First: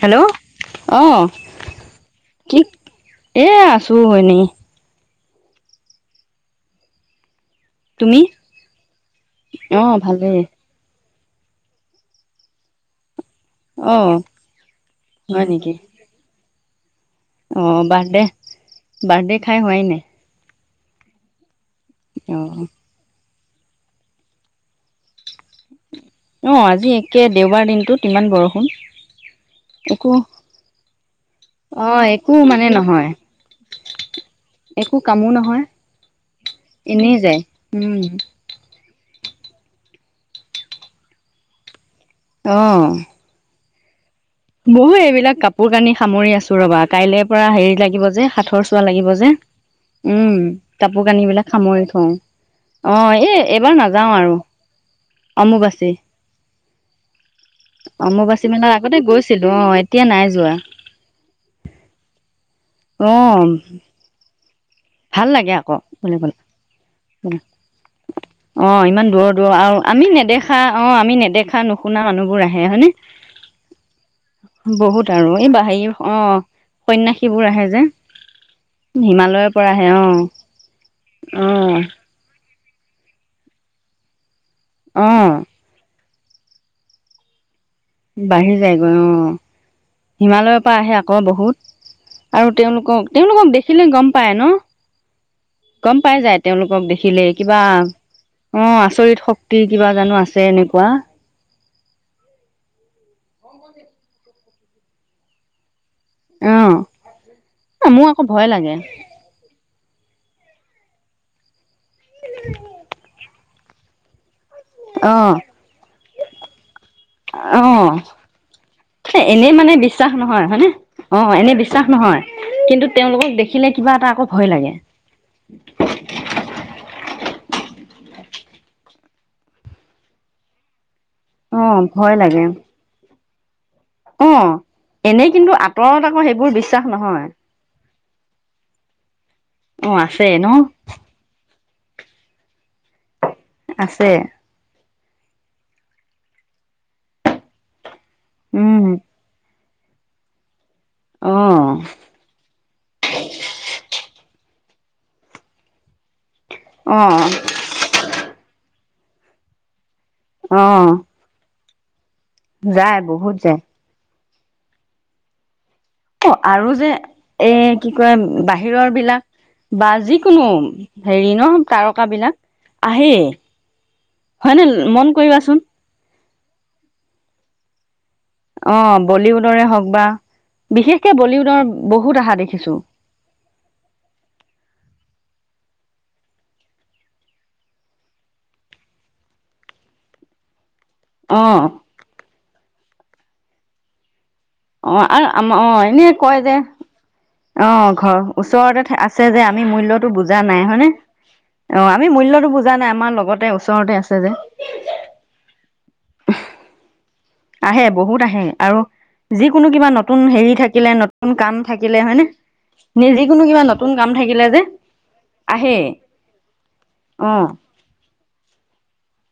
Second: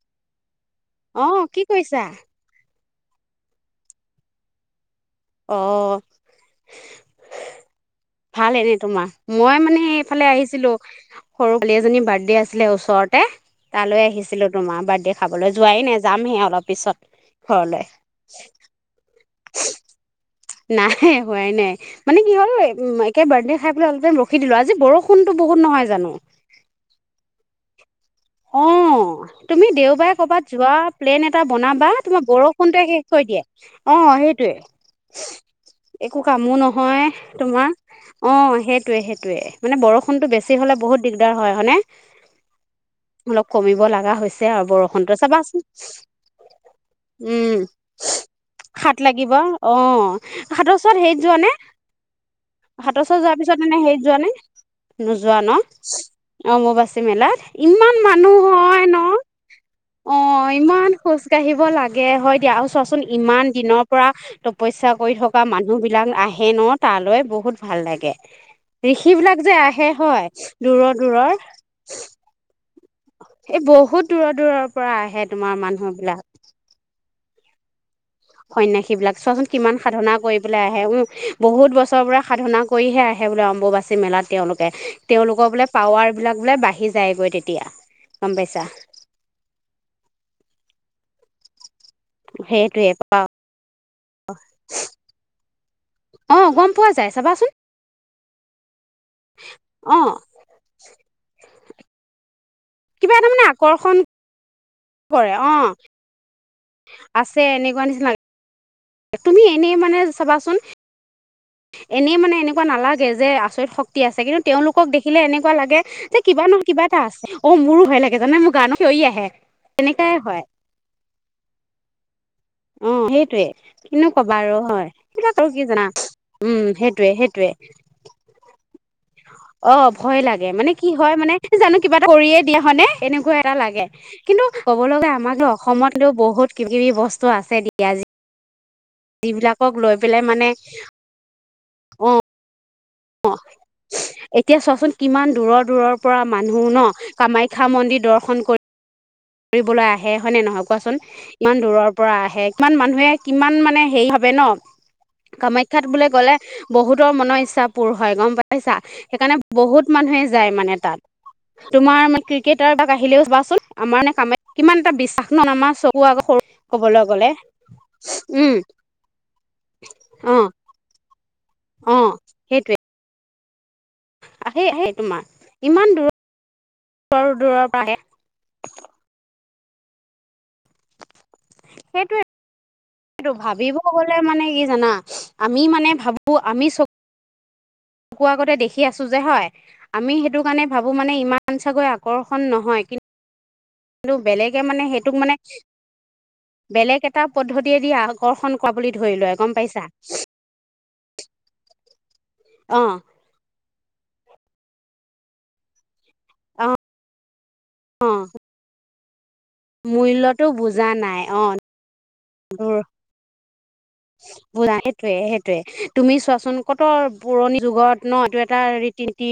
Hello অ কি কৰিছা কি এ আছো এনেই অ তুমি ভাল এনে তোমাৰ মই মানে অ এইফালে ভালেই আহিছিলো সৰু ছোৱালী এজনী বাৰ্থডে আছিলে ওচৰতে অ তালৈ আহিছিলো তোমাৰ বাৰ্থডে হয় খাবলৈ নেকি যোৱাই নাই যামহে অলপ পিছত ঘৰলৈ অ' বাৰ্থডে বাৰ্থডে। খাই হোৱাই নাই। নাই হোৱাই নাই। মানে কি অ হল এ ম একে বাৰ্থে খাই পেলাই অলপ টাইম ৰখি দিলো আজি বৰষুণটো বহুত নহয় জানো। অ' আজি একে দেওবাৰ দিন অ' তুমি একো দেওবাৰে কৰ'বাত যোৱা প্লেন এটা অ বনাবা তোমাৰ একো মানে বৰষুণটোৱে শেষ নহয় কৰি দিয়ে। অ' একো কামো নহয় সেইটোয়ে একো কামো নহয় এনেই যায় তোমাৰ উম অ' সেই সেইটোয়ে সেইটোয়ে মানে বৰষুণ তো বেছি হ'লে বহুত দিগদাৰ হয় হয়নে? অ। কমিব লাগা হৈছে। চেআ বহু বৰষুণ ত এইবিলাক চাবাচোন কাপোৰ কানি সামৰি আছো ৰবা কাইলৈৰ পৰা উম হেৰি লাগিব যে সাঁথৰ চোৱা শাত যে লাগিব অ' উম শাতৰ ওচৰত কাপোৰ হেইত কানি যোৱা বিলাক নে সামৰি থওঁ অ শাতৰ চুৱা এই যোৱাৰ পিছত এইবাৰ মানে হেইত নাযাও যোৱা নে আৰু নোযোৱা ন অম্বুবাচী অম্বুবাচি মেলাত। ইমান মানুহ অম্বুবাচী মেলাৰ হয় ন আগতে গৈছ অ' ইমান খোজ কাঢ়িব লাগে হয়। আৰু চোৱাচোন অ ইমান দিনৰ পৰা তপস্যা কৰি ভাল থকা লাগে আকৌ মানুহ বিলাক বুলি ক'লে আহে ন তাত। অলৈ বহুত ভাল লাগে অ ইমান ঋষি দূৰৰ বিলাক দূৰৰ যে আৰু আহে আমি হয় নেদেখা দূৰৰ দূৰৰ। হে হয় নে? এই বহুত দূৰৰ দূৰৰ পৰা বহুত আহে তোমাৰ মানুহ বিলাক। সেইবোৰ আহে যে। সন্যাসী বিলাক চোৱাচোন হিমালয়ৰ পৰা কিমান আহে অ সাধনা কৰি পেলাই আহে, উম অ বহুত বছৰৰ পৰা। সাধনা কৰিহে আহে বোলে অম্বুবাচী মেলাত তেওঁলোক। অ তেওঁলোকৰ বোলে পাৱাৰ বিলাক বোলে বাঢ়ি যায়গৈ তেতিয়া। গম বাঢ়ি পাইছা যায়গৈ অ' হিমালয়ৰ পৰা আহে আকৌ বহুত। আৰু সেইটোৱে তেওঁলোকক-তেওঁলোকক দে [unintelligible] গম পায় ন? গম পাই যায় অঁ গম তেওঁলোকক পোৱা যায় দেখিলে চাবাচোন কিবা অ' আচৰি [unintelligible] শক্তি কিবা অঁ জানো আছে এনেকুৱা। কিবা এটা মানে আকৰ্ষণ কৰে অ'। অ', মোৰ আকৌ ভয় লাগে। তুমি এনেই মানে চাবাচোন। এনেই মানে, এনেকুৱা নালাগে যে আ ত শক্তি আছে কিন্তু তেওঁলোকক দেখিলে অ', এনেকুৱা লাগে যে, কিবা নহ কিবা এটা আছে। অ', মোৰো ভই লাগে জানা, মোৰ গাৰ নোম শিয়ৰি এ আহে এনেই মানে বিশ্বাস তেনেকাই হয়। নহয় হয়নে? অ', এনে বিশ্বাস নহয় কিন্তু অ', তেওঁলোকক সেইটোয়ে, দেখিলে কিবা কিনো এটা আকৌ কবা ভয় আৰু লাগে। হয় কিবা আৰু কি জানা উম সেইটয়ে-সেইটোয়ে। অ', ভয় লাগে মানে কি হয় মানে, জানো অ', কিবা এটা ভয় কৰিয়ে লাগে দিয়ে, হয় নে? এনেকুৱা। এটা লাগে। কিন্তু, অ'। ক'ব লগা এনেই আমাৰো কিন্তু আঁতৰত অসমতো আকৌ বহুত সেইবোৰ কিবা- বিশ্বাস কিবি বস্তু নহয় আছে দিয়া আজি। যিবিলাকক লৈ অ', পেলাই আছে ন? মানে। অ'। অ', আছে। এতিয়া চোৱাচোন কিমান দূৰৰ-দূৰৰ পৰা মানুহ ন, কামাখ্যা মন্দিৰ দৰ্শন শন কৰি উম, কৰিবলৈ আহে হয়নে নহয়? কোৱাচোন ইমান অ', দূৰৰ পৰা আহে, কিমান মানুহে কিমান মানে হেৰি ভাবে ন? কামাখ্যাত বোলে গলে বহুতৰ অ', মনৰ ইচ্ছা পূৰ হয়, গম পাইছা? সেইকাৰণে বহুত। মানুহে যায় মানে অ', তাত। তোমাৰ মানে ক্ৰিকেটাৰ এ তাক যায় আহিলেও বহুত চাবাচোন, যায়। আমাৰ নে কামে, কিমান এটা বিশ্বাস ন আমাৰ আগত সৰু অ'আৰু যে ক'বলৈ গ'লে এ, কি কয় উম বাহিৰৰ বিলাক বা অ যিকোনো হেৰি। ন, অ তাৰকা বিলাক সেইটোৱে আহেই। হয় নে আহেই আহেই মন তোমাৰ কৰিবাচোন। ইমান দূৰৰ পৰা আহে। [unintelligible] বিশেষ কে বলিউড। সেইটোৱেটো, সেইটো ভাবিব গলে মানে কি জানা। আমি মানে ভাবোঁ! আমি চক। চকুৰ আগতে দেখি আছো যে হয় আমি সেইটো কাৰণে। ভাবো মানে ইমান অ', চাগৈ আকৰ্ষণ নহয় কিন্তু নো বেলেগ। অ' আৰু আমাৰ অ'এনে কয় যে বেলেগ এটা অ পদ্ধতিয়েদি ঘৰ আকৰ্ষণ কৰা বুলি ওচৰতে ধৰি আছে লয় যে গম আমি পাইছা মূল্যটো বুজা নাই হয়নে অ' আমি মূল্যটো বুজা অ নাই আমাৰ লগতে ওচৰতে আছে। [unintelligible] অ', আহে, অ বহুত আহে আৰু যিকোনো কিবা নতুন মূল্যটো হেৰি বুজা থাকিলে, নাই নতুন অ কাম থাকিলে, হয় নে? নিজে কিমানত বুজা সেইটোয়ে সেইটোয়ে তুমি চোৱাচোন ক'ত অ', পুৰণি যুগৰ ন ত এটা ৰীতি নীতি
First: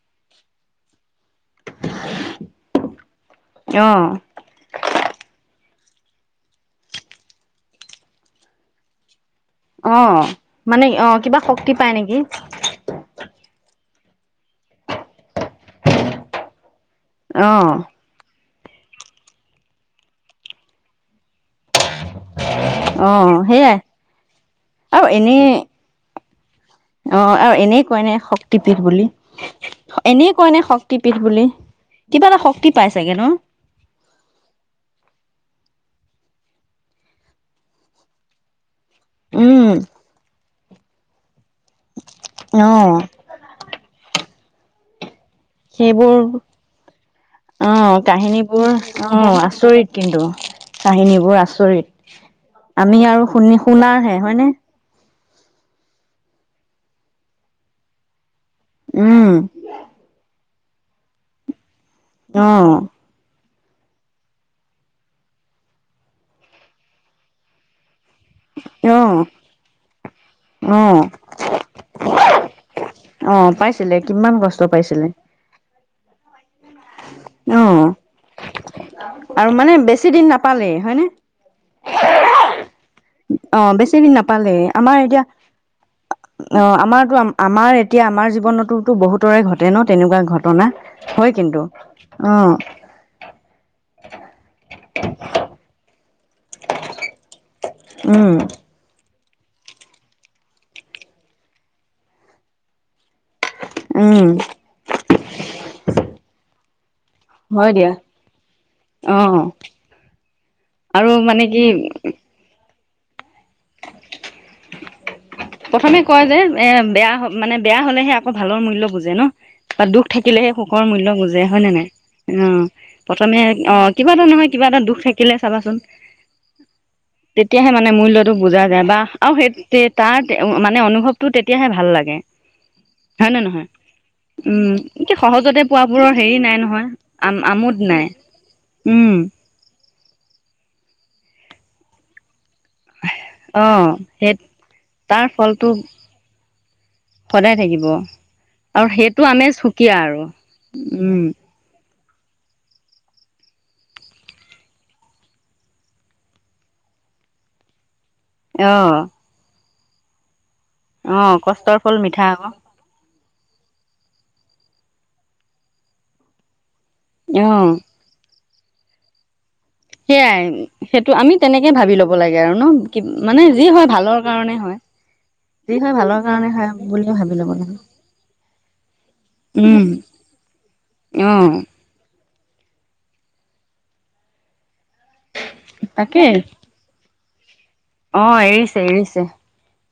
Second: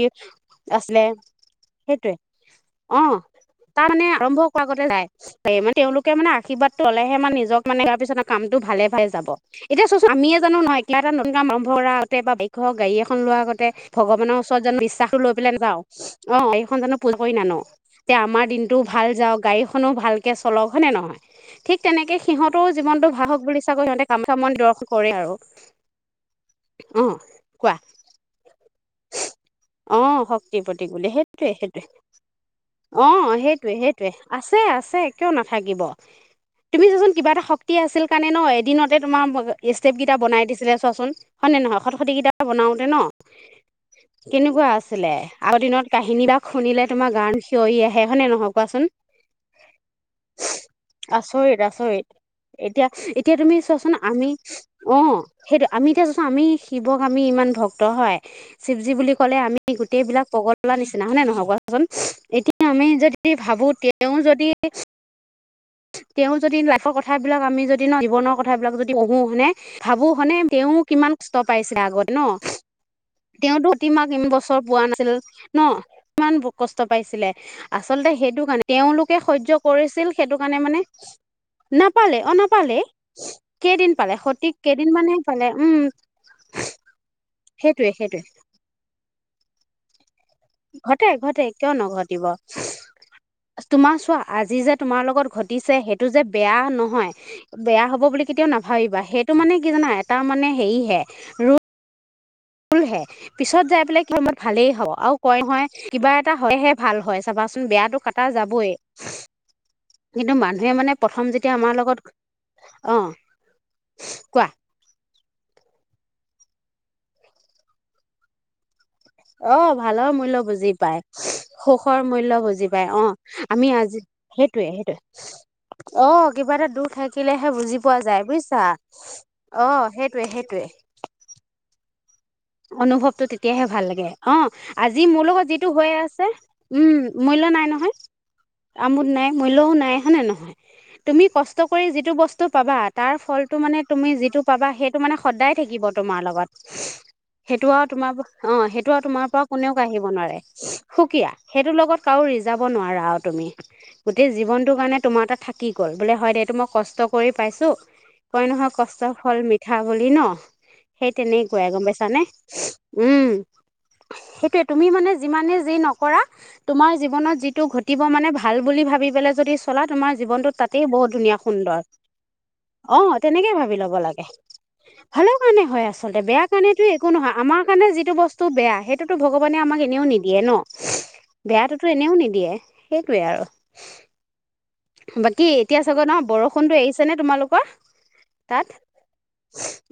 আছিলে। সেইটোৱে, অ' তাৰ মানে অ', আৰম্ভ কৰা আগতে যায় মানে তেওঁলোকে মানে আশীৰ্বাদটো ল'লেহে মানে নিজক মানে ইয়াৰ পিছত কামটো ভালে ভালে যাব। এতিয়া চোৱাচোন অ', আমিয়ে জানো ন মানে এটিয়া এটা অ', নতুন কিবা কাম শক্তি আৰম্ভৰ কৰা পায় নেকি আগতে বা বাইক গাড়ী এখন লোৱাৰ আগতে ভগৱানৰ ওচৰত জানো বিশ্বাসো লৈ পেলাই নাযাও অ'এইখন জানো। অ', [unintelligible] যে আমাৰ দিন টো ভাল যাওক গাড়ীখনো ভালকে চলক হয়নে নহয়। ঠিক তেনেকৈ সিহঁতৰো জীৱনটো ভাল অ', হওক বুলি বুলি সেইয়াই চাগৈ সি হতে। আৰু এনেই অ অ, আৰু কোৱা এনেই কয়নে শক্তি অ', শক্তিৰ প্ৰতীক বুলি সেইটোৱে সেইটোৱে কিবা এটা শক্তি পাই অ, চাগে ন সেইটোৱে সেইটোৱে আছে আছে কিয় নাথাকিব। তুমি চোৱাচোন কিবা এটা শক্তি আছিল কাৰণে ন এদিনত উম তোমাৰ ষ্টেপ কেইটা বনাই দিছিলে। চোৱাচোন। হয় নে নহয় খট খটি কেইটা অ বনাওতে ন? কেনেকুৱা আছিলে? আগৰ দিনত সেইবোৰ কাহিনী বিলাক শুনিলে তোমাৰ গাৰ নুম অ সিয়ৰি আহে হয়নে নহয় কাহিনীবোৰ কোৱাচোন। অ আচৰিত কিন্তু কাহিনীবোৰ আচৰিত আচৰিত-আচৰিত এতিয়া আমি আৰু এতিয়া তুমি শুনি চোৱাচোন শুনাৰহে আমি হয়নে অ' সেইটো আমি এতিয়া চোৱা আমি শিৱক আমি ইমান ভক্ত হয় শিৱজি বুলি উম ক'লে আমি গোটেইবিলাক পগ লা নিচিনা, হয় নে নহয় কোৱা চোন অ এতিয়া আমি যদি ভাবো তেওঁ যদি, তেওঁ যদি লাইফৰ কথাবিলাক আমি যদি ন জীৱনৰ কথাবিলাক যদি অ পঢ়ো হয়নে, ভাবো হয়নে তেওঁ অ কিমান কষ্ট পাইছে আগত ন? অ তেওঁতো পাইছিলে সতিমাক ইম কিমান কষ্ট বছৰ পোৱা পাইছিলে নাছিল ন? কিমান বু কষ্ট পাইছিলে, অ আচলতে সেইটো কাৰণে তেওঁলোকে সহ্য আৰু মানে কৰিছিল বেছি দিন সেইটো কাৰণে নাপালেই মানে, হয়নে নাপালে অ নাপালেই, অ কেইদিন বেছি পালে? দিন সতিক নাপালেই কেইদিন আমাৰ মানহে এতিয়া পালে, উম, অ আমাৰতো আমাৰ সেইটোৱে। এতিয়া আমাৰ জীৱনততো বহুত ৰে ঘটে ন তেনেকুৱা ঘট টনা হয় কিন্তু। নঘিব অ তোমাৰ চোৱা আজি যে তোমাৰ লগত ঘটিছে টোযে বেয়া নহয়। বেয়া হ'ব বুলি উম কেতিয়াও নাভাবিবা সেই এইটো মানে কি জানা এটা মানে হেৰিহে ৰ ফুল হে পিছত যাই পেলাই কি উম সময়ত ভালেই হব আৰু কয় নহয় কিবা এটা হয়হে ভাল হয় চাবাচোন হয় দিয়া বেয়াতটো কটা যাবই অ কিন্তু মানুহে মানে আৰু প্ৰথম মানে যেতিয়া কি আমাৰ লগত অ কোৱা প্ৰথমে কয় যে এ বেয়া মানে বেয়া হলেহে আকৌ ভালৰ মূল্য বুজি অ ভালৰ মূল্য বুজি পাই বুজে হয় নে নাই সুখৰ মূল্য অ বুজি পাই অ প্ৰথমে আমি অ আজি কিবা এটা নহয় কিবা সেইটয়ে এটা দুখ থাকিলে চাবাচোন সেইটোয়ে অ কিবা এটা দুখ থাকিলেহে তেতিয়াহে বুজি মানে পোৱা যায় মূল্যটো বুজা বুজিছা যায় বা আৰু অ সেই তাৰ সেইটয়ে মানে অনুভৱটো তেতিয়াহে ভাল লাগে। অনুভৱটো হয় নে নহয় তেতিয়াহে ভাল লাগে অ উম, আজি কি মোৰ লগত সহজতে যিটো হৈ পোৱাবোৰৰ আছে হেৰি নাই নহয় উম আম মূল্য নাই আমোদ নহয় আমোদ উম, নাই মূল্যও নাই হয়নে নহয় তুমি কষ্ট কৰি যিটো বস্ টো পাবা তাৰ ফলটো মানে অ', তুমি সেই যিটো পাবা সেইটো মানে তাৰ সদায় ফলটো থাকিব তোমাৰ লগত সদায় সেইটো আও থাকিব তোমাৰ পৰা অ আৰু সেইটো আও তোমাৰ পৰা আমেজ কোনেও সুকীয়া কাঢ়িব আৰু নোৱাৰে উম, সুকীয়া সেইটো লগত কাও ৰিজাব নোৱাৰা আও তুমি গোটেই জীৱনটো কাৰণে তোমাৰ এটা থাকি গ'ল বোলে হয় দে এইটো মই কষ্ট কৰি পাইছো কই নহয় অ', কষ্ট ফল মি পিঠা বুলি ন। সেই অ', তেনে কৈ কষ্টৰ গম ফল পাইছো। উম মিঠা আকৌ সেইটোয়ে তুমি মানে যিমানে যি নকৰা। তোমাৰ জীৱনত যিটো অ', ঘটিব মানে ভাল। ভাল বুলি ভাবি পেলাই যদি। চলা তোমাৰ সেইয়াই জীৱনটোত তাতেই বহুত সেইটো আমি ধুনীয়া তেনেকে সুন্দৰ ভাবি ল'ব লাগে আৰু ন অ মানে তেনেকে যি ভাবি হয় ল'ব ভালৰ লাগে কাৰণে হয় ভালৰ কাৰণে যি হয় ভালৰ আচলতে বেয়া কাৰণে হয়। কাৰণেতো একো বুলিয়ে ভাবি নহয় ল'ব আমাৰ লাগে কাৰণে যিটো বস্তু বেয়া সেইটোতো ভগৱানে আমাক উম, এনেও নিদিয়ে ন অ', বেয়াাতটোতো এনে। নিদিয়ে সেইটোৱে আৰু। বাকী এতিয়া চাগৈ ন তাকেই বৰষুনতো এিছে নে তোমালোক কোৱা। অ', তাত এৰিছে এৰিছে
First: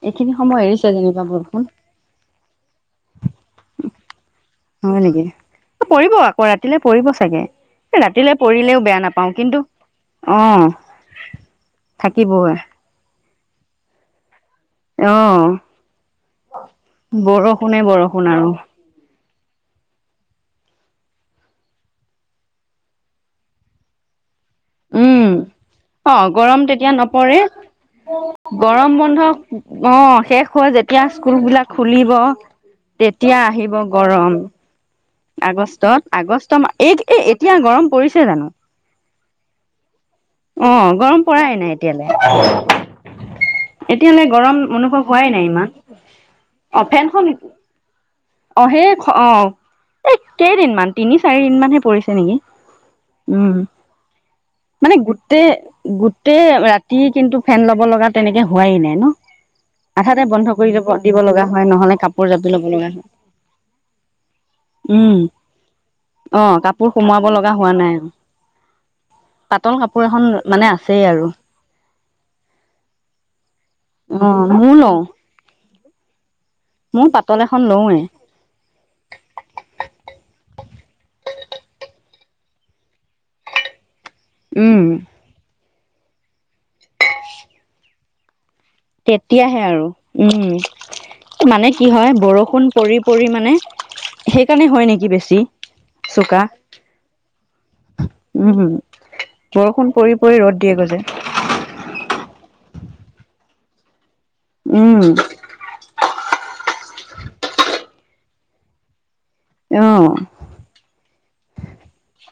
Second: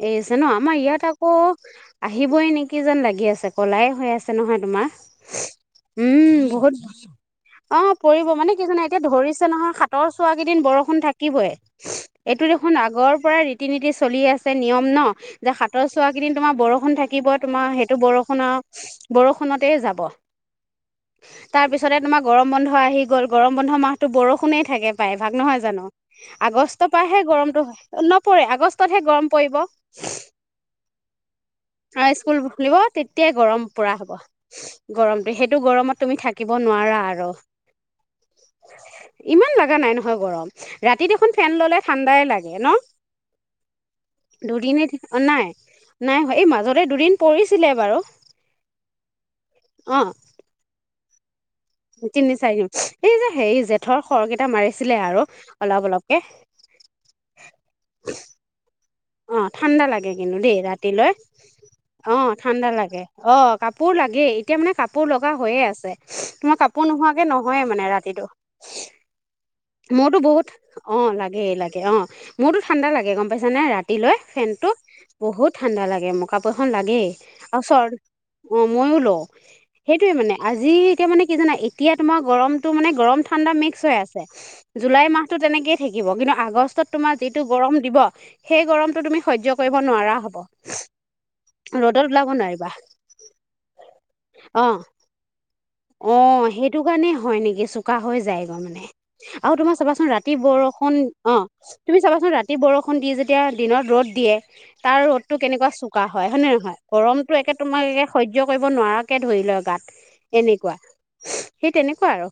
এৰি এইখিনি আছে ন সময় আমাৰ এৰিছে ইয়াত যেনিবা আকৌ বৰষুণ। আহিবই নেকি যেন লাগি আছে কলাই হৈ আছে নহয় তোমাৰ হয় নেকি পৰিব উম আকৌ বহুত ৰাতিলে পৰিব চাগে অ পৰিব ৰাতিলে মানে কি জে পৰিলেও বেয়া এতিয়া নাপাওঁ ধৰিছে। কিন্তু নহয় হাতৰ চোৱা অ কেইদিন বৰষুণ থাকিবই এইটো থাকিবই দেখোন আগৰ। পৰা ৰীতি নীতি চলি আছে। নিয়ম ন অ যে হাতৰ চোৱা কেইদিন তোমাৰ বৰষুণ থাকিব তোমাৰ বৰষুণে সেইটো বৰষুণ আৰু বৰষুণৰ বৰষুণ। খতে যাব তাৰ পিছতে তোমাৰ গৰম বন্ধ আহি গ'ল গৰম বন্ধ মাহ। টো বৰষুণ শোনে থাকে পায় উম ভাগ নহয় জানো অ গৰম আগষ্টৰ তেতিয়া পৰাহে নপৰে গৰমটো নপৰে আগষ্টতহে গৰম পৰিব অ শেষ হৈ যেতিয়া স্কুল বিলাক খুলিব আৰু স্কুল খুলিব তেতিয়াই তেতিয়া গৰম আহিব প হ'ব গৰম গৰ। আগষ্টত আগষ্ট মাহ এই এ এতিয়া গৰম পৰিছে জানো। ইমান লগা নাই নহয় গৰম অ ৰাতিত গৰম এখন পৰাই ফেন নাই ললে এতিয়ালৈ ঠাণ্ডাই লাগে ন এতিয়ালৈ গৰম দুদিনে অনুভৱ হোৱাই নাই ইমান নাই এই অ মাজতে দুদিন ফেনখন পৰিছিলে বাৰু। অ' সেই অ অ এই কেইদিন মানে তিনি চাৰি। দিন মানহে পৰিছে তিনি নেকি চাৰিদিন এই যে উম হেৰি যে থৰ খৰকেইটা। মানে মাৰিছিলে আৰু গোটেই অলপ অলপকে গোটেই ৰাতি কিন্তু ফেন লব লগা তেনেকে হোৱাই নাই ন। অ ঠাণ্ডা লাগে আধাতে কিন্তু বন্ধ দেই কৰি লব ৰাতিলৈ দিব লগা হয় নহলে আহ কাপোৰ জাপি ল'ব ঠাণ্ডা লগা লাগে হয় অ' কাপোৰ লাগেই এতিয়া মানে কাপোৰ উম লগা হৈয়ে আছে অ মো মই কাপোৰ নোহোৱাকে সোমোৱাব লগা নহয়ে মানে ৰাতিটো।। পাটল কাপোৰ মোৰতো এখন বহুত মানে অ আছেই আৰু। লাগেই লাগে অ মোৰতো ঠাণ্ডা লাগে গম পাইছে জানে ৰাতিলৈ অ ফেনতটো ময়ো লওঁ বহুত ঠাণ্ডা লাগে ম কাপোৰ এখন লাগেই ময়ো পাতল এখন আৰু চ লওঁৱে অ ময়ো লওঁ সেইটোয়ে মানে আজিতিয়া মানে কি জানা এতিয়া। তোমাৰ গৰমত মে গৰম ঠাণ্ডা মিক্স হৈ আছে। উম জুলাই মাহতো তেনেকেই। থাকিব কিন্তু আগষ্টত তোমাৰ যিটো গৰম দিব। সেই গৰমটো তুমি সহ্য় তেতিয়াহে কৰিব আৰু নোৱাৰা হব, উম মানে কি ৰ'দত হয় ওলাব বৰষুণ পৰি পৰি মানে নোৱাৰিবা, সেইকাৰণে অ হয় নেকি বেছি চোকা উম সেইটো কাৰণেই হয় নেকি চোকা হৈ যায় গৈ উম মানে। আৰু তোমাৰ বৰষুণ চাবাচোন পৰি ৰাতি পৰি ৰ'দ দিয়ে বৰষুণ গৈছে অ তুমি চাবাচোন ৰাতি বৰষুণ ষুণ দি যেতিয়া দিনত ৰ'দ দিয়ে তাৰ উম ৰ'দটো কেনেকুৱা চোকা হয়, হয়নে নহয়? গৰমতটো একে তোমাৰ একে সহ্য কৰিব নোৱাৰা কে ধৰি লয় অ গাত এনেকুৱা সেই তেনেকুৱা আৰু।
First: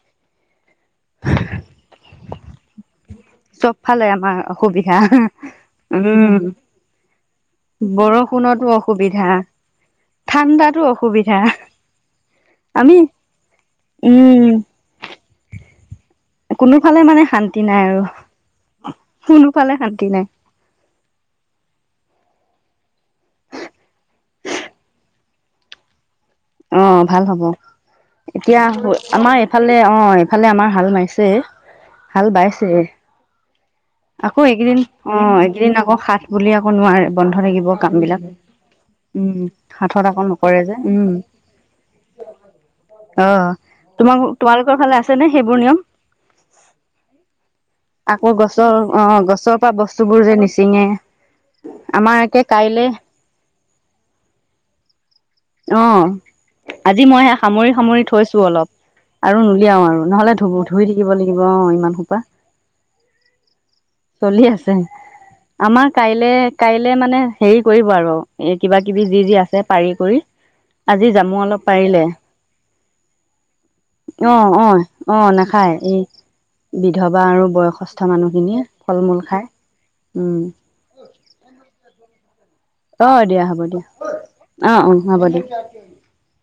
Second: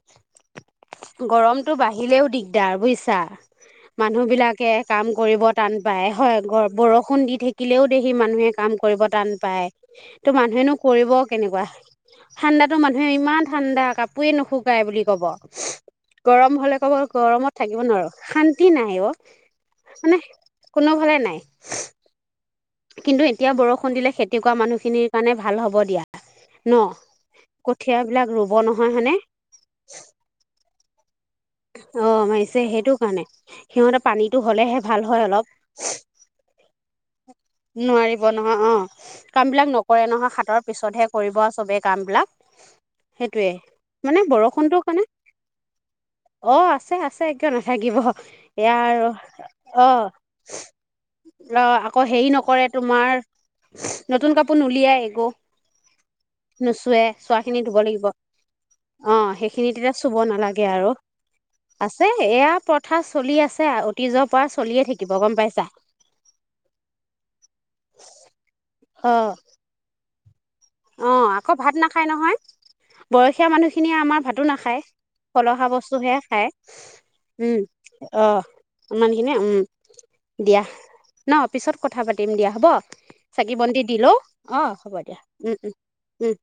গৰম আহিলেও দিগদাৰ বুজিছা চব ফালে মানুহ আমাৰ বিলাকে অসুবিধা কাম কৰিব টান পায় উম হয়, বৰষুণ দি থাকিলেও দেহি মানুহে বৰষুণতো কাম কৰিব অসুবিধা টান পায়, ত' মানুহেনো ঠাণ্ডাতো কৰিব অসুবিধা কেনেকুৱা ঠাণ্ডাতো আমি মানুহে ইমান ঠাণ্ডা কাপোৰেে উম নুশুকায় বুলি কব। গৰম হলে ক'ব কোনোফালে মানে গৰমত শান্তি থাকিব নাই আৰু নোৱাৰো, শান্তি নাই অ কোনোফালে শান্তি মানে নাই কোনোফালে নাই। কিন্তু এতিয়া বৰষুণ দিলে খেতি কৰা মানুহখিনিৰ কাৰণে ভাল হ'ব দিয়া। ন অ ভাল হ'ব, কঠিয়াবিলাক ৰুব এতিয়া নহয় হয়নে আমাৰ এইফালে অ এইফালে আমাৰ হাল মাৰিছে। অ হাল মাৰিছে বাইছেহে সেইটো কাৰণে সিহঁতে পানীটো আকৌ হলেহে এইকেইদিন ভাল অ হয় অলপ এইকেইদিন আকৌ সাত বুলি আকৌ নোৱাৰে বন্ধ যে। নোৱাৰিব নহয়, অ কাম বিলাক হাতত নকৰে আকৌ নহয় নকৰে সাতৰ যে পিছতহে উম কৰি ব চবে কাম বিলাক অ সেইটোয়ে তোমাক মানে বৰষুণটো তোমালোকৰ ফালে কাৰণে, আছেনে সেইবোৰ নিয়ম অ আছে আছে কিয় নাথাকিব আকৌ এয়া গছৰ অ আৰু গছৰ পৰা অ বস্তুবোৰ যে নিচিঙে ৰ আকৌ আমাৰ হেৰি একে নক কৰে কাইলে তোমাৰ নতুন কাপোৰ নুলিয়াই একো। অ নুচুৱে আজি মই সে চোৱা খিনি সামৰি ধুব সামৰি লাগিব, থৈছো অলপ অ আৰু সেইখিনি নুলিয়াও তেতিয়া আৰু চুব নহ'লে ধু নালাগে ধুই আৰু থাকিব লাগিব অ ইমান আছে সোপা এয়া প্ৰথা চলি আছে অ চলি আছে, আমাৰ কাইলে কাইলে মানে হেৰি কৰিব আৰু এই কিবা কিবি যি যি আছে পাৰি কৰি আজি অঁ জামু আকৌ অলপ ভাত পাৰিলে নাখায় নহয়, বয়সীয়া মানুহখিনিয়ে আমাৰ অ ভাতো অ নাখায়, অ ফলহা নাখায় এই বস্তুহে খায় বিধৱা আৰু উম বয়সস্থ অঁ। মানুহখিনিয়ে ফল মূল ইমানখিনিয়ে খায় উম, উম দিয়া ন পিছত কথা কথা পাতিম দিয়া। হ'ব অ দিয়া চাকি হ'ব বন্তি দিয়া দি লওঁ অঁ হ'ব দিয়া। উম উম উম।